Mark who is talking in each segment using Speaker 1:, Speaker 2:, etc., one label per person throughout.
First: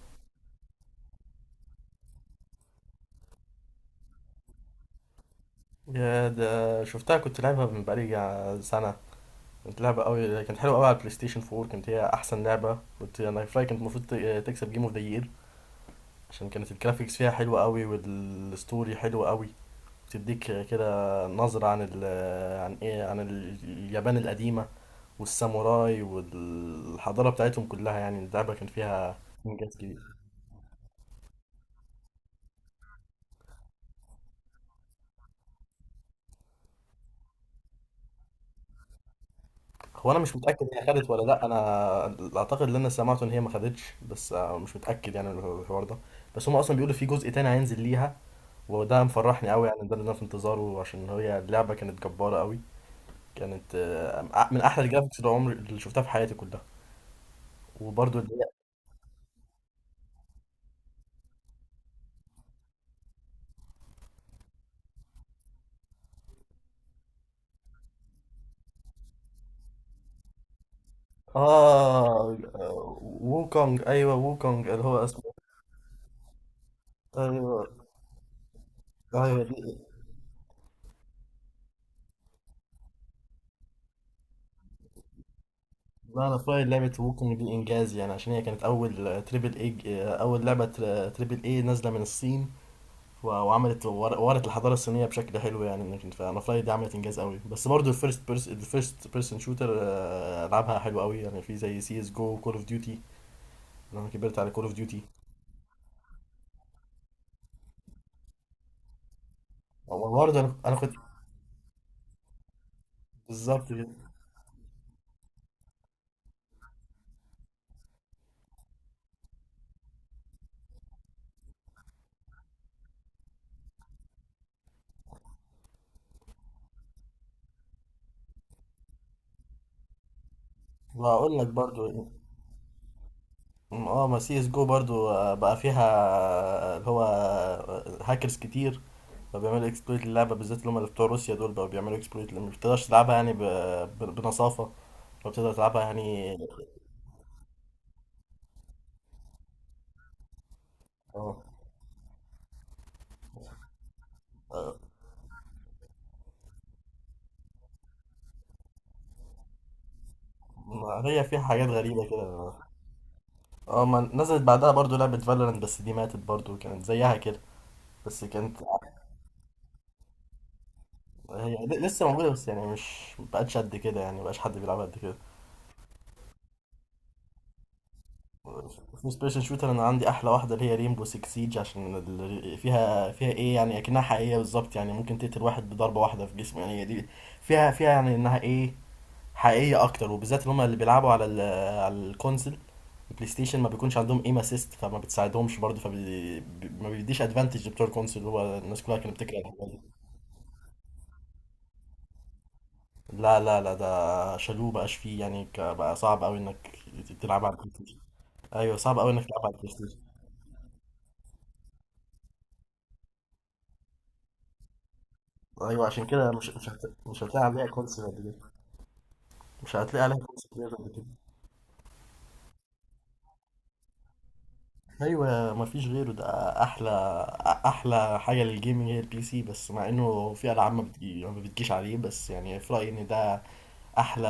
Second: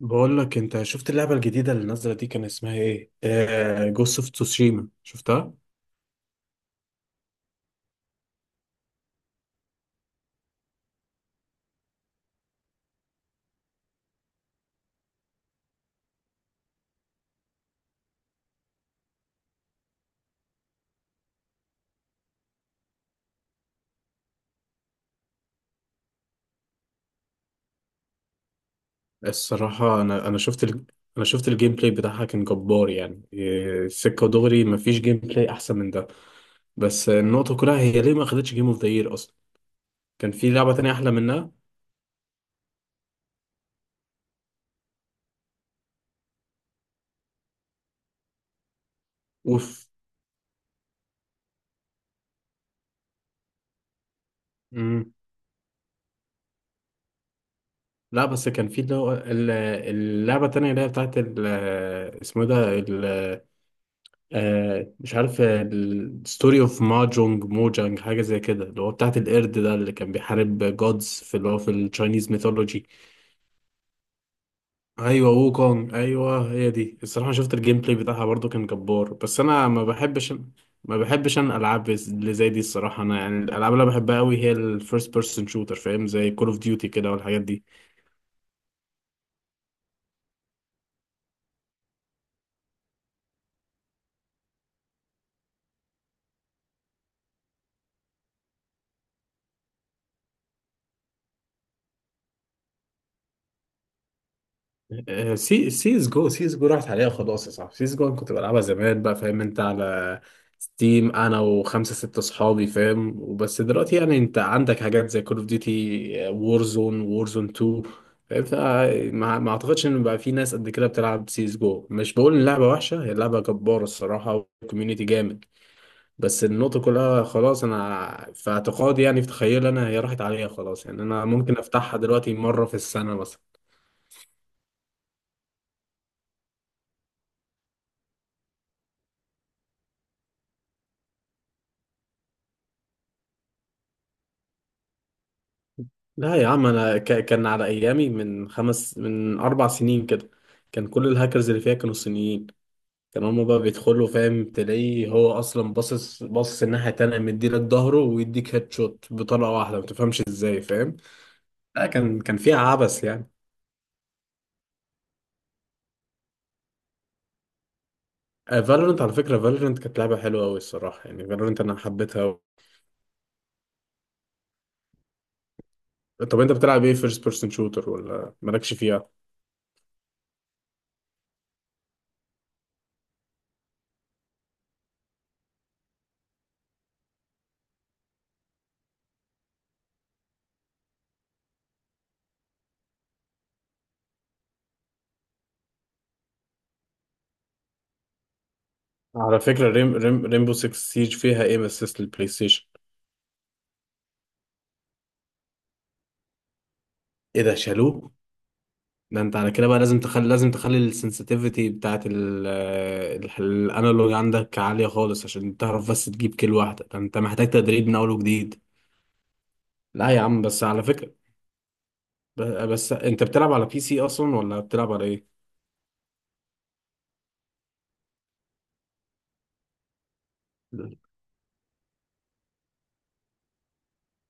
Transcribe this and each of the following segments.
Speaker 1: بقول لك انت شفت اللعبه الجديده اللي نازله دي كان اسمها ايه؟ جوست اوف تسوشيما شفتها؟
Speaker 2: يا ده شفتها، كنت لعبها من بقالي سنة. كنت لعبة قوي، كانت حلوة قوي على البلاي ستيشن 4. كانت هي أحسن لعبة كنت أنا في رأيي، كانت المفروض تكسب جيم اوف ذا يير، عشان كانت الجرافيكس فيها حلوة قوي والستوري حلوة قوي. بتديك كده نظرة عن ال عن ايه عن ال- اليابان القديمة والساموراي والحضارة بتاعتهم كلها. يعني اللعبة كان فيها إنجاز
Speaker 1: الصراحه
Speaker 2: كبير.
Speaker 1: انا شفت الجيم بلاي بتاعها كان جبار يعني. سكه دغري، مفيش جيم بلاي احسن من ده. بس النقطه كلها، هي ليه ما خدتش جيم اوف ذا يير اصلا؟
Speaker 2: هو انا
Speaker 1: كان
Speaker 2: مش
Speaker 1: في
Speaker 2: متاكد
Speaker 1: لعبه
Speaker 2: هي
Speaker 1: تانية
Speaker 2: خدت
Speaker 1: احلى
Speaker 2: ولا لا،
Speaker 1: منها.
Speaker 2: انا اعتقد ان انا سمعت ان هي ما خدتش، بس مش متاكد يعني من الحوار ده. بس هم اصلا بيقولوا في جزء تاني هينزل ليها، وده مفرحني قوي يعني.
Speaker 1: اوف.
Speaker 2: ده اللي انا في انتظاره، عشان هي اللعبه كانت جباره قوي. كانت من احلى
Speaker 1: مم.
Speaker 2: الجرافيكس اللي عمري شفتها في حياتي كلها. وبرضو
Speaker 1: لا
Speaker 2: اللي هي
Speaker 1: بس كان في اللي هو اللعبه التانية اللي هي بتاعت اسمه إيه ده؟ مش عارف، الستوري اوف ماجونج موجانج حاجة زي كده، اللي هو بتاعت القرد ده اللي كان بيحارب جودز في اللي هو في التشاينيز
Speaker 2: اه،
Speaker 1: ميثولوجي.
Speaker 2: ووكونج، ايوه ووكونج اللي هو اسمه.
Speaker 1: ايوه ووكونج، ايوه هي دي. الصراحة شفت
Speaker 2: ايوه،
Speaker 1: الجيم بلاي بتاعها برضو كان جبار، بس
Speaker 2: ايوه دي.
Speaker 1: انا ما بحبش. انا العاب اللي زي دي الصراحة. انا يعني الالعاب اللي أنا بحبها قوي هي الفيرست بيرسون شوتر، فاهم؟
Speaker 2: لا
Speaker 1: زي
Speaker 2: انا
Speaker 1: كول
Speaker 2: في
Speaker 1: اوف
Speaker 2: رايي
Speaker 1: ديوتي
Speaker 2: لعبه
Speaker 1: كده
Speaker 2: ووكونج
Speaker 1: والحاجات
Speaker 2: دي
Speaker 1: دي.
Speaker 2: انجاز، يعني عشان هي كانت اول تريبل اي، اول لعبه تريبل اي نازله من الصين. وعملت ورت الحضاره الصينيه بشكل حلو يعني. لكن فانا فلاي دي عملت انجاز قوي. بس برضو الفيرست بيرسون شوتر العابها حلوه قوي يعني. في زي سي اس جو، كول اوف ديوتي. انا كبرت على كول اوف ديوتي.
Speaker 1: آه، سي سيز جو سيز جو راحت عليها خلاص يا صاحبي. سيز جو أنا كنت بلعبها زمان بقى، فاهم؟ انت على
Speaker 2: برضه انا كنت
Speaker 1: ستيم انا وخمسه سته اصحابي، فاهم؟ وبس
Speaker 2: بالظبط
Speaker 1: دلوقتي
Speaker 2: كده.
Speaker 1: يعني انت عندك حاجات زي كول اوف ديوتي، وورزون، وورزون 2، فاهم؟ فما ما اعتقدش ان بقى في ناس قد كده بتلعب سيز جو. مش بقول ان اللعبه وحشه، هي لعبه جباره الصراحه، والكوميونتي جامد. بس النقطه كلها خلاص. انا في اعتقادي يعني في تخيلي انا، هي راحت عليها خلاص يعني. انا
Speaker 2: وهقول لك
Speaker 1: ممكن افتحها
Speaker 2: برضو،
Speaker 1: دلوقتي مره في السنه مثلا.
Speaker 2: اه ما سي اس جو برضو بقى فيها آه، اللي هو هاكرز كتير. فبيعملوا اكسبلويت للعبه بالذات. اللي هم اللي بتوع روسيا دول بقى بيعملوا اكسبلويت، ما بتقدرش تلعبها يعني بنصافه. فبتقدر تلعبها
Speaker 1: لا
Speaker 2: يعني.
Speaker 1: يا عم، انا كان على ايامي من خمس من اربع سنين كده. كان كل
Speaker 2: اه
Speaker 1: الهاكرز اللي فيها كانوا صينيين. كانوا هما بقى بيدخلوا، فاهم؟ تلاقيه هو اصلا باصص باصص الناحيه التانيه، مديلك ظهره ويديك هيد شوت بطلقه واحده ما تفهمش ازاي، فاهم؟
Speaker 2: ما هي فيها حاجات
Speaker 1: لا،
Speaker 2: غريبة
Speaker 1: كان
Speaker 2: كده.
Speaker 1: فيها عبث يعني.
Speaker 2: اه، ما نزلت بعدها برضو لعبة فالورانت، بس دي ماتت برضو، كانت زيها كده. بس كانت
Speaker 1: فالورنت، على فكره، فالورنت كانت لعبه حلوه قوي الصراحه يعني. فالورنت
Speaker 2: هي
Speaker 1: انا
Speaker 2: لسه
Speaker 1: حبيتها
Speaker 2: موجودة،
Speaker 1: أوي.
Speaker 2: بس يعني مش مبقتش قد كده، يعني مبقاش حد بيلعبها قد كده.
Speaker 1: طب انت بتلعب ايه فيرست بيرسون شوتر ولا مالكش فيها؟
Speaker 2: في سبيشال شوتر انا عندي احلى واحدة، اللي هي ريمبو 6 سيج، عشان فيها فيها ايه يعني، اكنها حقيقية بالظبط يعني. ممكن تقتل واحد بضربة واحدة في جسمه يعني. هي دي فيها فيها يعني انها ايه، حقيقية اكتر. وبالذات اللي هم اللي بيلعبوا على ال على الكونسل، البلاي ستيشن ما بيكونش عندهم ايم اسيست، فما بتساعدهمش برضه. ما بيديش ادفانتج لبتوع الكونسول. اللي هو الناس كلها كانت بتكره
Speaker 1: على
Speaker 2: الحاجات
Speaker 1: فكره،
Speaker 2: دي.
Speaker 1: ريمبو 6 سيج فيها ايه من اسيست البلاي ستيشن؟
Speaker 2: لا لا لا، ده شالوه بقاش فيه يعني، بقى صعب قوي انك
Speaker 1: ايه
Speaker 2: تلعب على
Speaker 1: ده،
Speaker 2: البلاي ستيشن.
Speaker 1: شالوه؟
Speaker 2: ايوه صعب قوي
Speaker 1: ده
Speaker 2: انك
Speaker 1: انت
Speaker 2: تلعب
Speaker 1: على
Speaker 2: على
Speaker 1: كده
Speaker 2: البلاي
Speaker 1: بقى
Speaker 2: ستيشن.
Speaker 1: لازم تخلي، السنسيتيفيتي بتاعت الانالوج عندك عالية خالص عشان
Speaker 2: ايوه
Speaker 1: تعرف بس
Speaker 2: عشان كده
Speaker 1: تجيب كيل واحدة. ده انت
Speaker 2: مش هتلاقي
Speaker 1: محتاج
Speaker 2: عليها
Speaker 1: تدريب من
Speaker 2: كونسول
Speaker 1: اول
Speaker 2: قد كده.
Speaker 1: وجديد.
Speaker 2: مش هتلاقي
Speaker 1: لا
Speaker 2: عليها
Speaker 1: يا عم،
Speaker 2: كونسول
Speaker 1: بس
Speaker 2: كبير
Speaker 1: على
Speaker 2: قد كده.
Speaker 1: فكرة، ب- بس انت بتلعب على بي سي اصلا ولا بتلعب على ايه؟
Speaker 2: ايوه مفيش غيره ده. احلى، احلى حاجه للجيمنج هي البي سي. بس مع انه في العاب ما بتجيش عليه، بس يعني في رايي ان ده احلى.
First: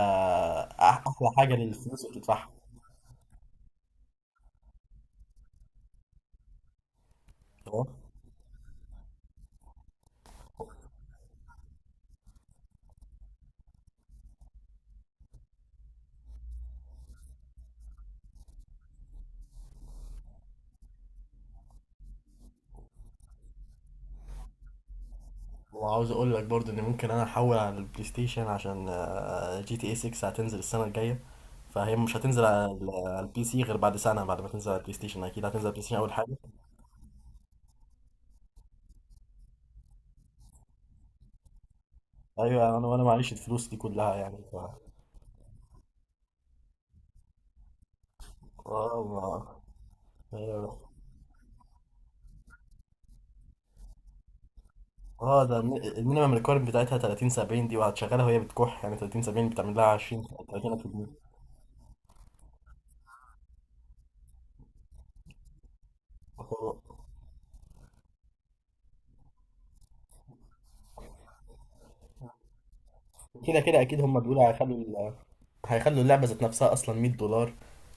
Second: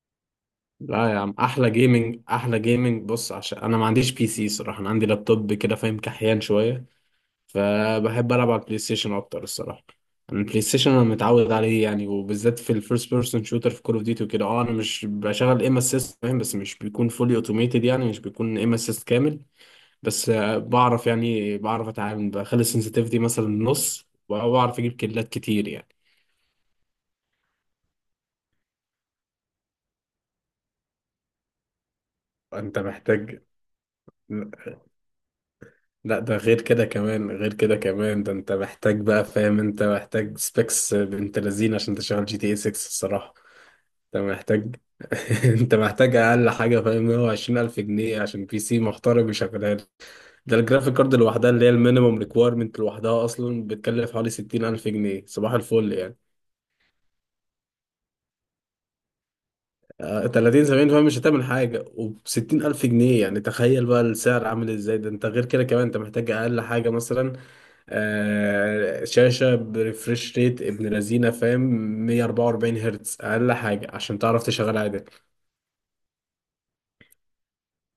Speaker 1: لا يا
Speaker 2: احلى
Speaker 1: عم،
Speaker 2: حاجه للفلوس اللي بتدفعها.
Speaker 1: احلى جيمنج بص، عشان انا ما عنديش بي سي صراحة، انا عندي لابتوب كده فاهم، كحيان شوية.
Speaker 2: تمام.
Speaker 1: فبحب العب على البلاي ستيشن اكتر الصراحه. أنا البلاي ستيشن انا متعود عليه يعني، وبالذات في الفيرست بيرسون شوتر، في كول اوف ديوتي وكده. اه، انا مش بشغل ايم اسيست، فاهم؟ بس مش بيكون فولي اوتوميتد، يعني مش بيكون ايم اسيست كامل. بس بعرف يعني، بعرف اتعامل بخلي السنسitivities مثلا نص وبعرف اجيب كيلات كتير يعني.
Speaker 2: وعاوز اقول لك برضو ان ممكن انا احول على البلاي ستيشن، عشان جي تي اي 6 هتنزل السنه الجايه. فهي مش هتنزل على
Speaker 1: انت
Speaker 2: على
Speaker 1: محتاج.
Speaker 2: البي سي غير بعد سنه، بعد ما تنزل على البلاي ستيشن. اكيد هتنزل على البلاي ستيشن اول
Speaker 1: لا،
Speaker 2: حاجه.
Speaker 1: ده غير كده كمان، غير كده كمان، ده انت محتاج بقى، فاهم؟ انت محتاج سبيكس بنت لذين عشان تشغل جي تي اي
Speaker 2: ايوه انا،
Speaker 1: 6
Speaker 2: وانا معيش
Speaker 1: الصراحه.
Speaker 2: الفلوس دي كلها
Speaker 1: انت
Speaker 2: يعني ف
Speaker 1: محتاج انت محتاج اقل حاجه، فاهم؟ 120 الف جنيه عشان بي سي
Speaker 2: اه
Speaker 1: محترم
Speaker 2: ما-
Speaker 1: يشغلها لك. ده
Speaker 2: أيوة.
Speaker 1: الجرافيك كارد لوحدها اللي هي المينيمم ريكويرمنت لوحدها اصلا بتكلف حوالي 60 الف جنيه،
Speaker 2: اه
Speaker 1: صباح
Speaker 2: ده
Speaker 1: الفل يعني.
Speaker 2: المينيمم ريكويرمنت بتاعتها 30 70 دي، وهتشغلها وهي بتكح يعني. 30 70 بتعمل لها 20
Speaker 1: 30 70 فاهم
Speaker 2: 30.
Speaker 1: مش هتعمل حاجه، وب 60 الف جنيه يعني، تخيل بقى السعر عامل ازاي. ده انت غير كده كمان انت محتاج اقل حاجه مثلا. شاشة بريفريش ريت ابن لذينة، فاهم؟ 144 هرتز أقل
Speaker 2: كده كده
Speaker 1: حاجة
Speaker 2: اكيد
Speaker 1: عشان
Speaker 2: هم
Speaker 1: تعرف
Speaker 2: بيقولوا
Speaker 1: تشغل عادي.
Speaker 2: هيخلوا، هيخلوا اللعبة ذات نفسها أصلا 100$.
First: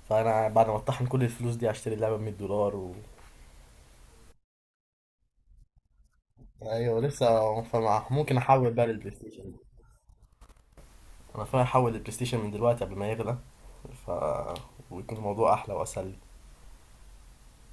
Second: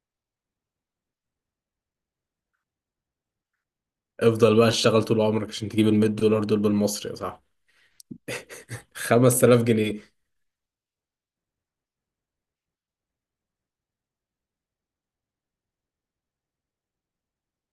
Speaker 2: فأنا بعد ما أطحن كل الفلوس دي هشتري اللعبة ب 100$ و...
Speaker 1: افضل بقى اشتغل طول عمرك عشان تجيب ال 100 دولار دول
Speaker 2: أيوة
Speaker 1: بالمصري يا صاحبي.
Speaker 2: لسه فمع ممكن أحول بقى للبلاي ستيشن.
Speaker 1: 5000 جنيه.
Speaker 2: أنا فاهم أحول للبلاي ستيشن من دلوقتي قبل ما يغلى، ف ويكون الموضوع أحلى وأسهل لي.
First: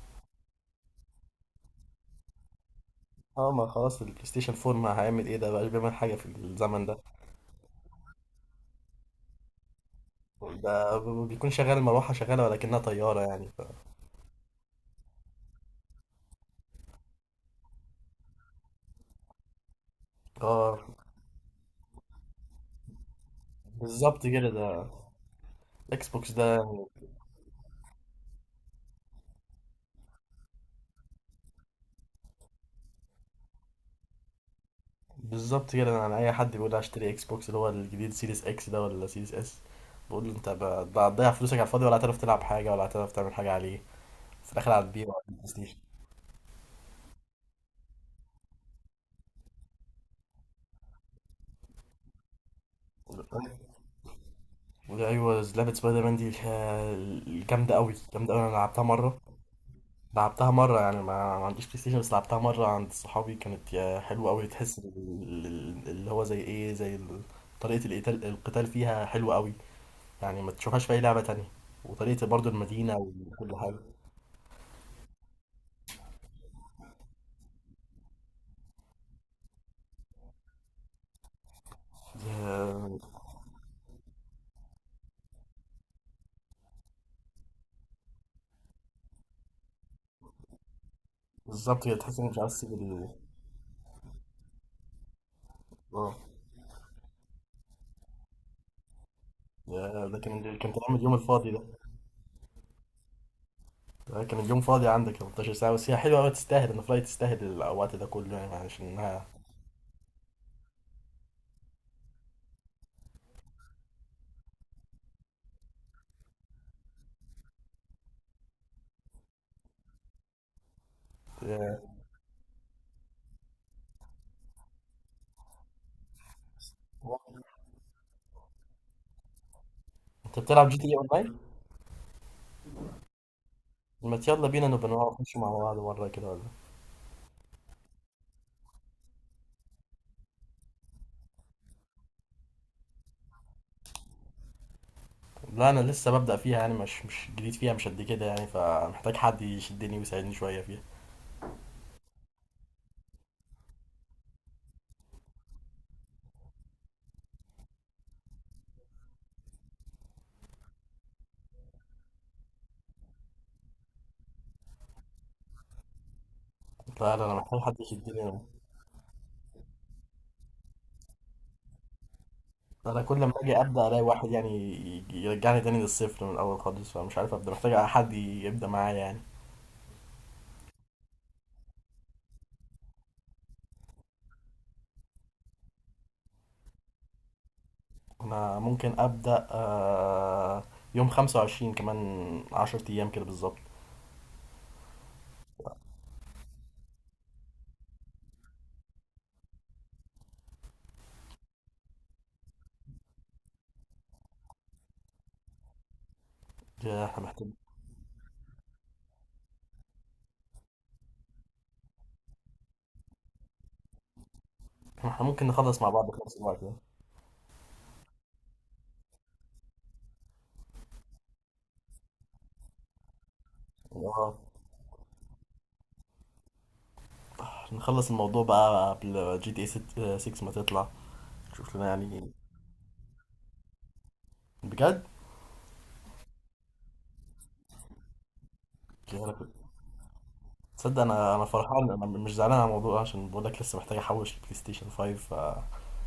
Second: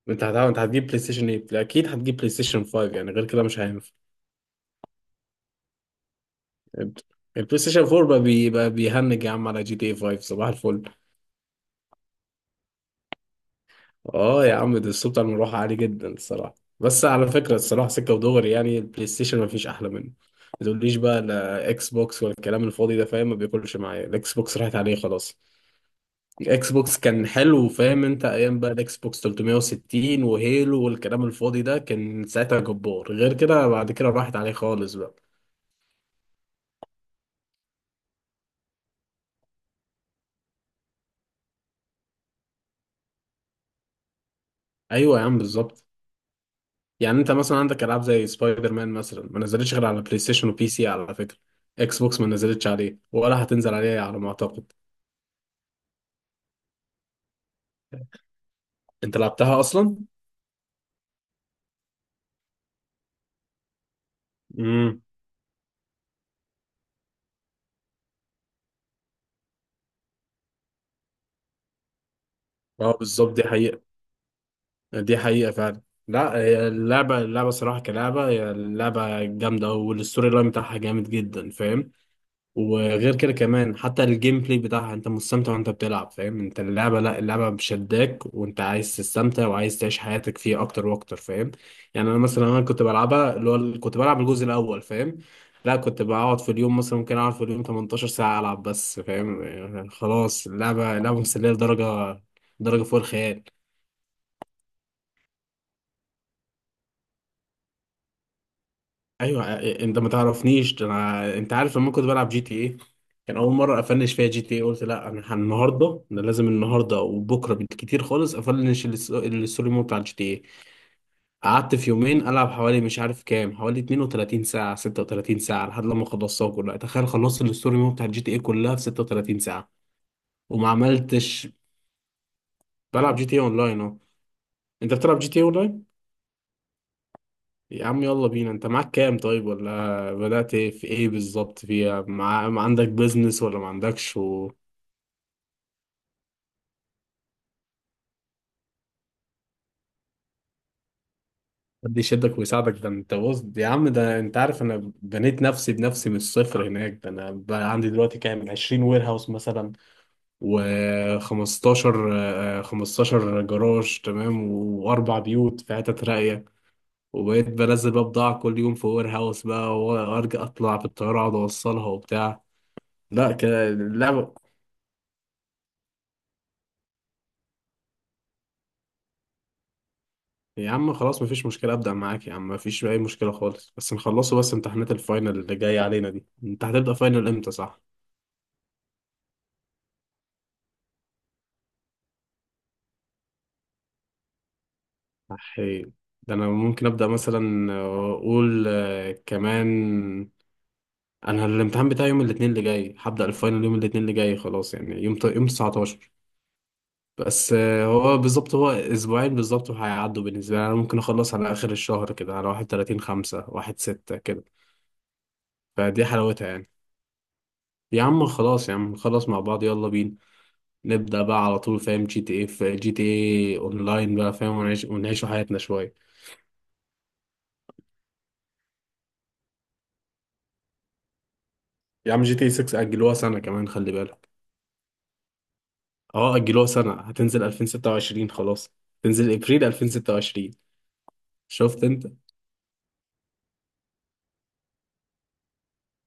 Speaker 1: انت هتعمل، انت هتجيب بلاي ستيشن 8؟ لا، اكيد هتجيب بلاي ستيشن 5 يعني، غير كده
Speaker 2: اه
Speaker 1: مش
Speaker 2: ما
Speaker 1: هينفع.
Speaker 2: خلاص البلاي ستيشن 4 ما هيعمل ايه، ده بقاش بيعمل حاجة في الزمن ده.
Speaker 1: البلاي ستيشن 4 بقى بيبقى بيهنج يا عم على جي تي اي 5، صباح الفل.
Speaker 2: ده بيكون شغال، المروحة شغالة ولكنها طيارة يعني ف...
Speaker 1: اه يا عم، ده الصوت بتاع المروحه عالي جدا الصراحه. بس على فكره الصراحه، سكه ودغري يعني، البلاي ستيشن ما فيش احلى منه. ما
Speaker 2: اه
Speaker 1: تقوليش بقى لا اكس بوكس ولا الكلام الفاضي ده، فاهم؟ ما بياكلش معايا
Speaker 2: بالظبط
Speaker 1: الاكس
Speaker 2: كده.
Speaker 1: بوكس، راحت
Speaker 2: ده
Speaker 1: عليه خلاص.
Speaker 2: الاكس بوكس ده.
Speaker 1: اكس بوكس كان حلو، فاهم؟ انت ايام بقى الاكس بوكس 360 وهيلو والكلام الفاضي ده كان ساعتها جبار. غير كده بعد كده راحت عليه خالص بقى.
Speaker 2: بالظبط كده. انا على اي حد بيقول لي هشتري اكس بوكس اللي هو الجديد، سيريس اكس ده ولا سيريس اس، بقول له ده هتضيع فلوسك على الفاضي، ولا هتعرف تلعب حاجه، ولا هتعرف تعمل حاجه عليه. في الاخر هتبيع، ولا
Speaker 1: ايوه يا
Speaker 2: هتبيع
Speaker 1: عم
Speaker 2: بلاي ستيشن.
Speaker 1: بالظبط. يعني انت مثلا عندك العاب زي سبايدر مان مثلا ما نزلتش غير على بلاي ستيشن وبي سي على فكره. اكس بوكس ما نزلتش عليه ولا هتنزل عليه على ما اعتقد.
Speaker 2: وده ايوه لعبه سبايدر مان دي جامده قوي، جامده قوي، انا لعبتها
Speaker 1: انت
Speaker 2: مره.
Speaker 1: لعبتها اصلا؟
Speaker 2: لعبتها مره يعني، ما عنديش بلاي ستيشن، بس لعبتها مره عند صحابي. كانت يا حلوه قوي، تحس ال-
Speaker 1: امم
Speaker 2: ال- اللي هو زي ايه زي ال- طريقه القتال فيها حلوه قوي يعني. ما تشوفهاش في اي لعبه تانية. وطريقه برضو
Speaker 1: اه
Speaker 2: المدينه
Speaker 1: بالظبط، دي
Speaker 2: وكل حاجه
Speaker 1: حقيقه. دي حقيقه فعلا. لا هي اللعبه، صراحه كلعبه، هي اللعبه جامده والستوري لاين بتاعها جامد جدا، فاهم؟
Speaker 2: آه،
Speaker 1: وغير كده كمان حتى الجيم بلاي بتاعها انت مستمتع وانت بتلعب، فاهم؟ انت اللعبة، لا اللعبة بشداك، وانت عايز تستمتع وعايز تعيش حياتك فيه اكتر واكتر، فاهم؟
Speaker 2: بالظبط كده.
Speaker 1: يعني انا
Speaker 2: تحس انك مش
Speaker 1: مثلا
Speaker 2: عايز
Speaker 1: انا
Speaker 2: تسيب
Speaker 1: كنت بلعبها اللي هو كنت بلعب الجزء الاول، فاهم؟ لا، كنت
Speaker 2: اه
Speaker 1: بقعد في اليوم مثلا ممكن اقعد في اليوم 18 ساعة العب بس، فاهم؟ يعني
Speaker 2: يا، ده كان
Speaker 1: خلاص
Speaker 2: كان
Speaker 1: اللعبة،
Speaker 2: اليوم
Speaker 1: مسلية
Speaker 2: الفاضي ده.
Speaker 1: لدرجة، فوق الخيال.
Speaker 2: ده كان اليوم فاضي عندك 18 ساعة. بس هي حلوة أوي، تستاهل إن فلاي تستاهل الوقت ده كله يعني، عشان إنها
Speaker 1: ايوه انت ما تعرفنيش ده، انا انت عارف لما كنت بلعب جي تي ايه. كان اول مره افنش فيها جي تي ايه، قلت لا، انا النهارده انا لازم النهارده وبكره بالكتير خالص افنش الستوري مود بتاع الجي تي ايه. قعدت
Speaker 2: يا.
Speaker 1: في يومين العب حوالي مش عارف كام، حوالي 32 ساعه، 36 ساعه، لحد لما خلصتها كلها. تخيل خلصت الستوري مود بتاع الجي تي ايه كلها في 36 ساعه.
Speaker 2: أنت بتلعب
Speaker 1: وما
Speaker 2: جي تي إيه أونلاين؟
Speaker 1: عملتش. بلعب جي تي ايه اونلاين اهو.
Speaker 2: ما يلا بينا نبقى
Speaker 1: انت
Speaker 2: نقعد
Speaker 1: بتلعب جي
Speaker 2: نخش
Speaker 1: تي ايه
Speaker 2: مع بعض
Speaker 1: اونلاين؟
Speaker 2: مرة كده ولا.
Speaker 1: يا عم يلا بينا، انت معاك كام طيب ولا بدأت ايه؟ في ايه بالظبط فيها ما عندك بيزنس ولا ما عندكش
Speaker 2: لا أنا لسه ببدأ فيها يعني، مش مش جديد فيها مش قد كده يعني، فمحتاج حد يشدني ويساعدني شوية فيها.
Speaker 1: حد يشدك ويساعدك؟ ده انت بص يا عم، ده انت عارف انا بنيت نفسي بنفسي من الصفر هناك. ده انا بقى عندي دلوقتي كام، 20 وير هاوس مثلا، و15 15 جراج تمام، واربع بيوت في حتت راقية.
Speaker 2: لا لا أنا
Speaker 1: وبقيت
Speaker 2: محتاج حد
Speaker 1: بنزل بقى
Speaker 2: يشدني
Speaker 1: بضاعة
Speaker 2: أنا.
Speaker 1: كل يوم في وير هاوس بقى، وارجع اطلع بالطيارة اقعد اوصلها وبتاع.
Speaker 2: أنا كل ما
Speaker 1: لا
Speaker 2: أجي
Speaker 1: كده
Speaker 2: أبدأ ألاقي واحد
Speaker 1: لا.
Speaker 2: يعني يرجعني تاني للصفر من الأول خالص، فمش عارف أبدأ، محتاج حد يبدأ معايا يعني.
Speaker 1: يا عم خلاص مفيش مشكلة، أبدأ معاك يا عم، مفيش أي مشكلة خالص. بس نخلصه، بس امتحانات الفاينل اللي جاية علينا دي، أنت هتبدأ فاينل إمتى صح؟
Speaker 2: انا ممكن ابدا يوم 25 كمان 10 ايام كده بالظبط.
Speaker 1: أحي. ده أنا ممكن أبدأ مثلا أقول كمان. أنا الامتحان بتاعي يوم الاثنين اللي جاي، هبدأ الفاينل يوم الاثنين اللي جاي خلاص يعني يوم يوم 19.
Speaker 2: يا احنا
Speaker 1: بس
Speaker 2: محتاجين،
Speaker 1: هو بالظبط هو أسبوعين بالظبط وهيعدوا بالنسبة لي. أنا ممكن أخلص على آخر الشهر كده، على 31 5 1 6 كده،
Speaker 2: احنا ممكن نخلص مع
Speaker 1: فدي
Speaker 2: بعض في نفس
Speaker 1: حلاوتها
Speaker 2: الوقت
Speaker 1: يعني.
Speaker 2: ده.
Speaker 1: يا عم خلاص، يا عم نخلص مع بعض، يلا بينا نبدأ بقى على طول، فاهم؟ جي تي ايه، في جي تي ايه اونلاين بقى،
Speaker 2: اه
Speaker 1: فاهم؟ ونعيشوا حياتنا شوية.
Speaker 2: نخلص الموضوع بقى قبل جي تي اي 6 ما تطلع. شوف لنا
Speaker 1: يا عم
Speaker 2: يعني.
Speaker 1: جي تي ايه 6 أجلوها سنة كمان خلي بالك.
Speaker 2: بجد؟
Speaker 1: اه أجلوها سنة، هتنزل 2026 خلاص،
Speaker 2: يا أنا
Speaker 1: تنزل
Speaker 2: كنت-
Speaker 1: ابريل 2026.
Speaker 2: تصدق انا، انا
Speaker 1: شفت
Speaker 2: فرحان، انا
Speaker 1: انت؟
Speaker 2: مش زعلان على الموضوع ده، عشان بقول لك لسه محتاج احوش البلاي ستيشن 5 ف...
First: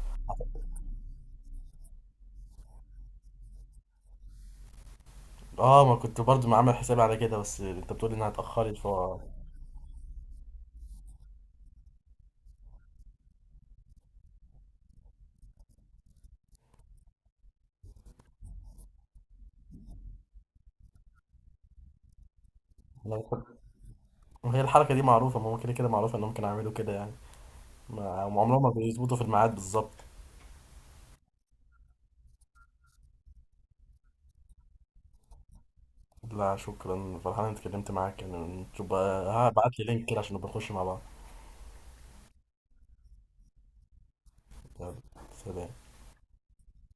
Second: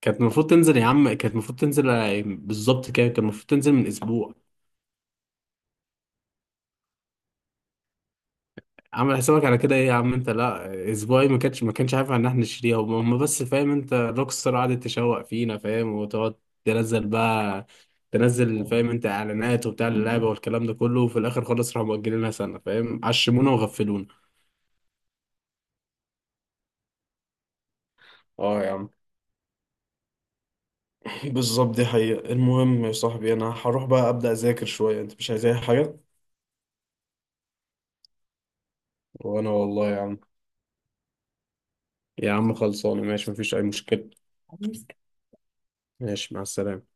Speaker 1: كانت المفروض تنزل يا عم، كانت المفروض تنزل بالظبط كده، كان المفروض تنزل من اسبوع.
Speaker 2: اه ما كنت برضو ما عامل حسابي على كده، بس انت بتقول انها اتاخرت ف
Speaker 1: عامل حسابك على كده ايه يا عم؟ انت لا، اسبوعي ما كانش عارف ان احنا نشتريها، هم بس، فاهم؟ انت روك ستار قعدت تشوق فينا، فاهم؟ وتقعد تنزل بقى، تنزل، فاهم؟ انت اعلانات وبتاع اللعبه والكلام ده كله، وفي الاخر خلاص راحوا مؤجلينها سنه، فاهم؟
Speaker 2: انا
Speaker 1: عشمونا
Speaker 2: بفكر-
Speaker 1: وغفلونا.
Speaker 2: هي الحركه دي معروفه. ما هو كده كده معروفه انهم كانوا يعملوا كده يعني. ما عمرهم
Speaker 1: اه
Speaker 2: ما
Speaker 1: يا عم
Speaker 2: بيظبطوا في الميعاد بالظبط.
Speaker 1: بالظبط، دي حقيقة. المهم يا صاحبي، انا هروح بقى ابدأ اذاكر شوية، انت مش عايز اي حاجة؟
Speaker 2: لا شكرا، فرحان اني اتكلمت معاك يعني. نشوف بقى،
Speaker 1: وانا
Speaker 2: هبعت لي
Speaker 1: والله يا
Speaker 2: لينك كده
Speaker 1: عم،
Speaker 2: عشان نبقى نخش مع بعض.
Speaker 1: يا عم خلصانه، ماشي مفيش اي مشكله.
Speaker 2: يلا، سلام.
Speaker 1: ماشي مع السلامه.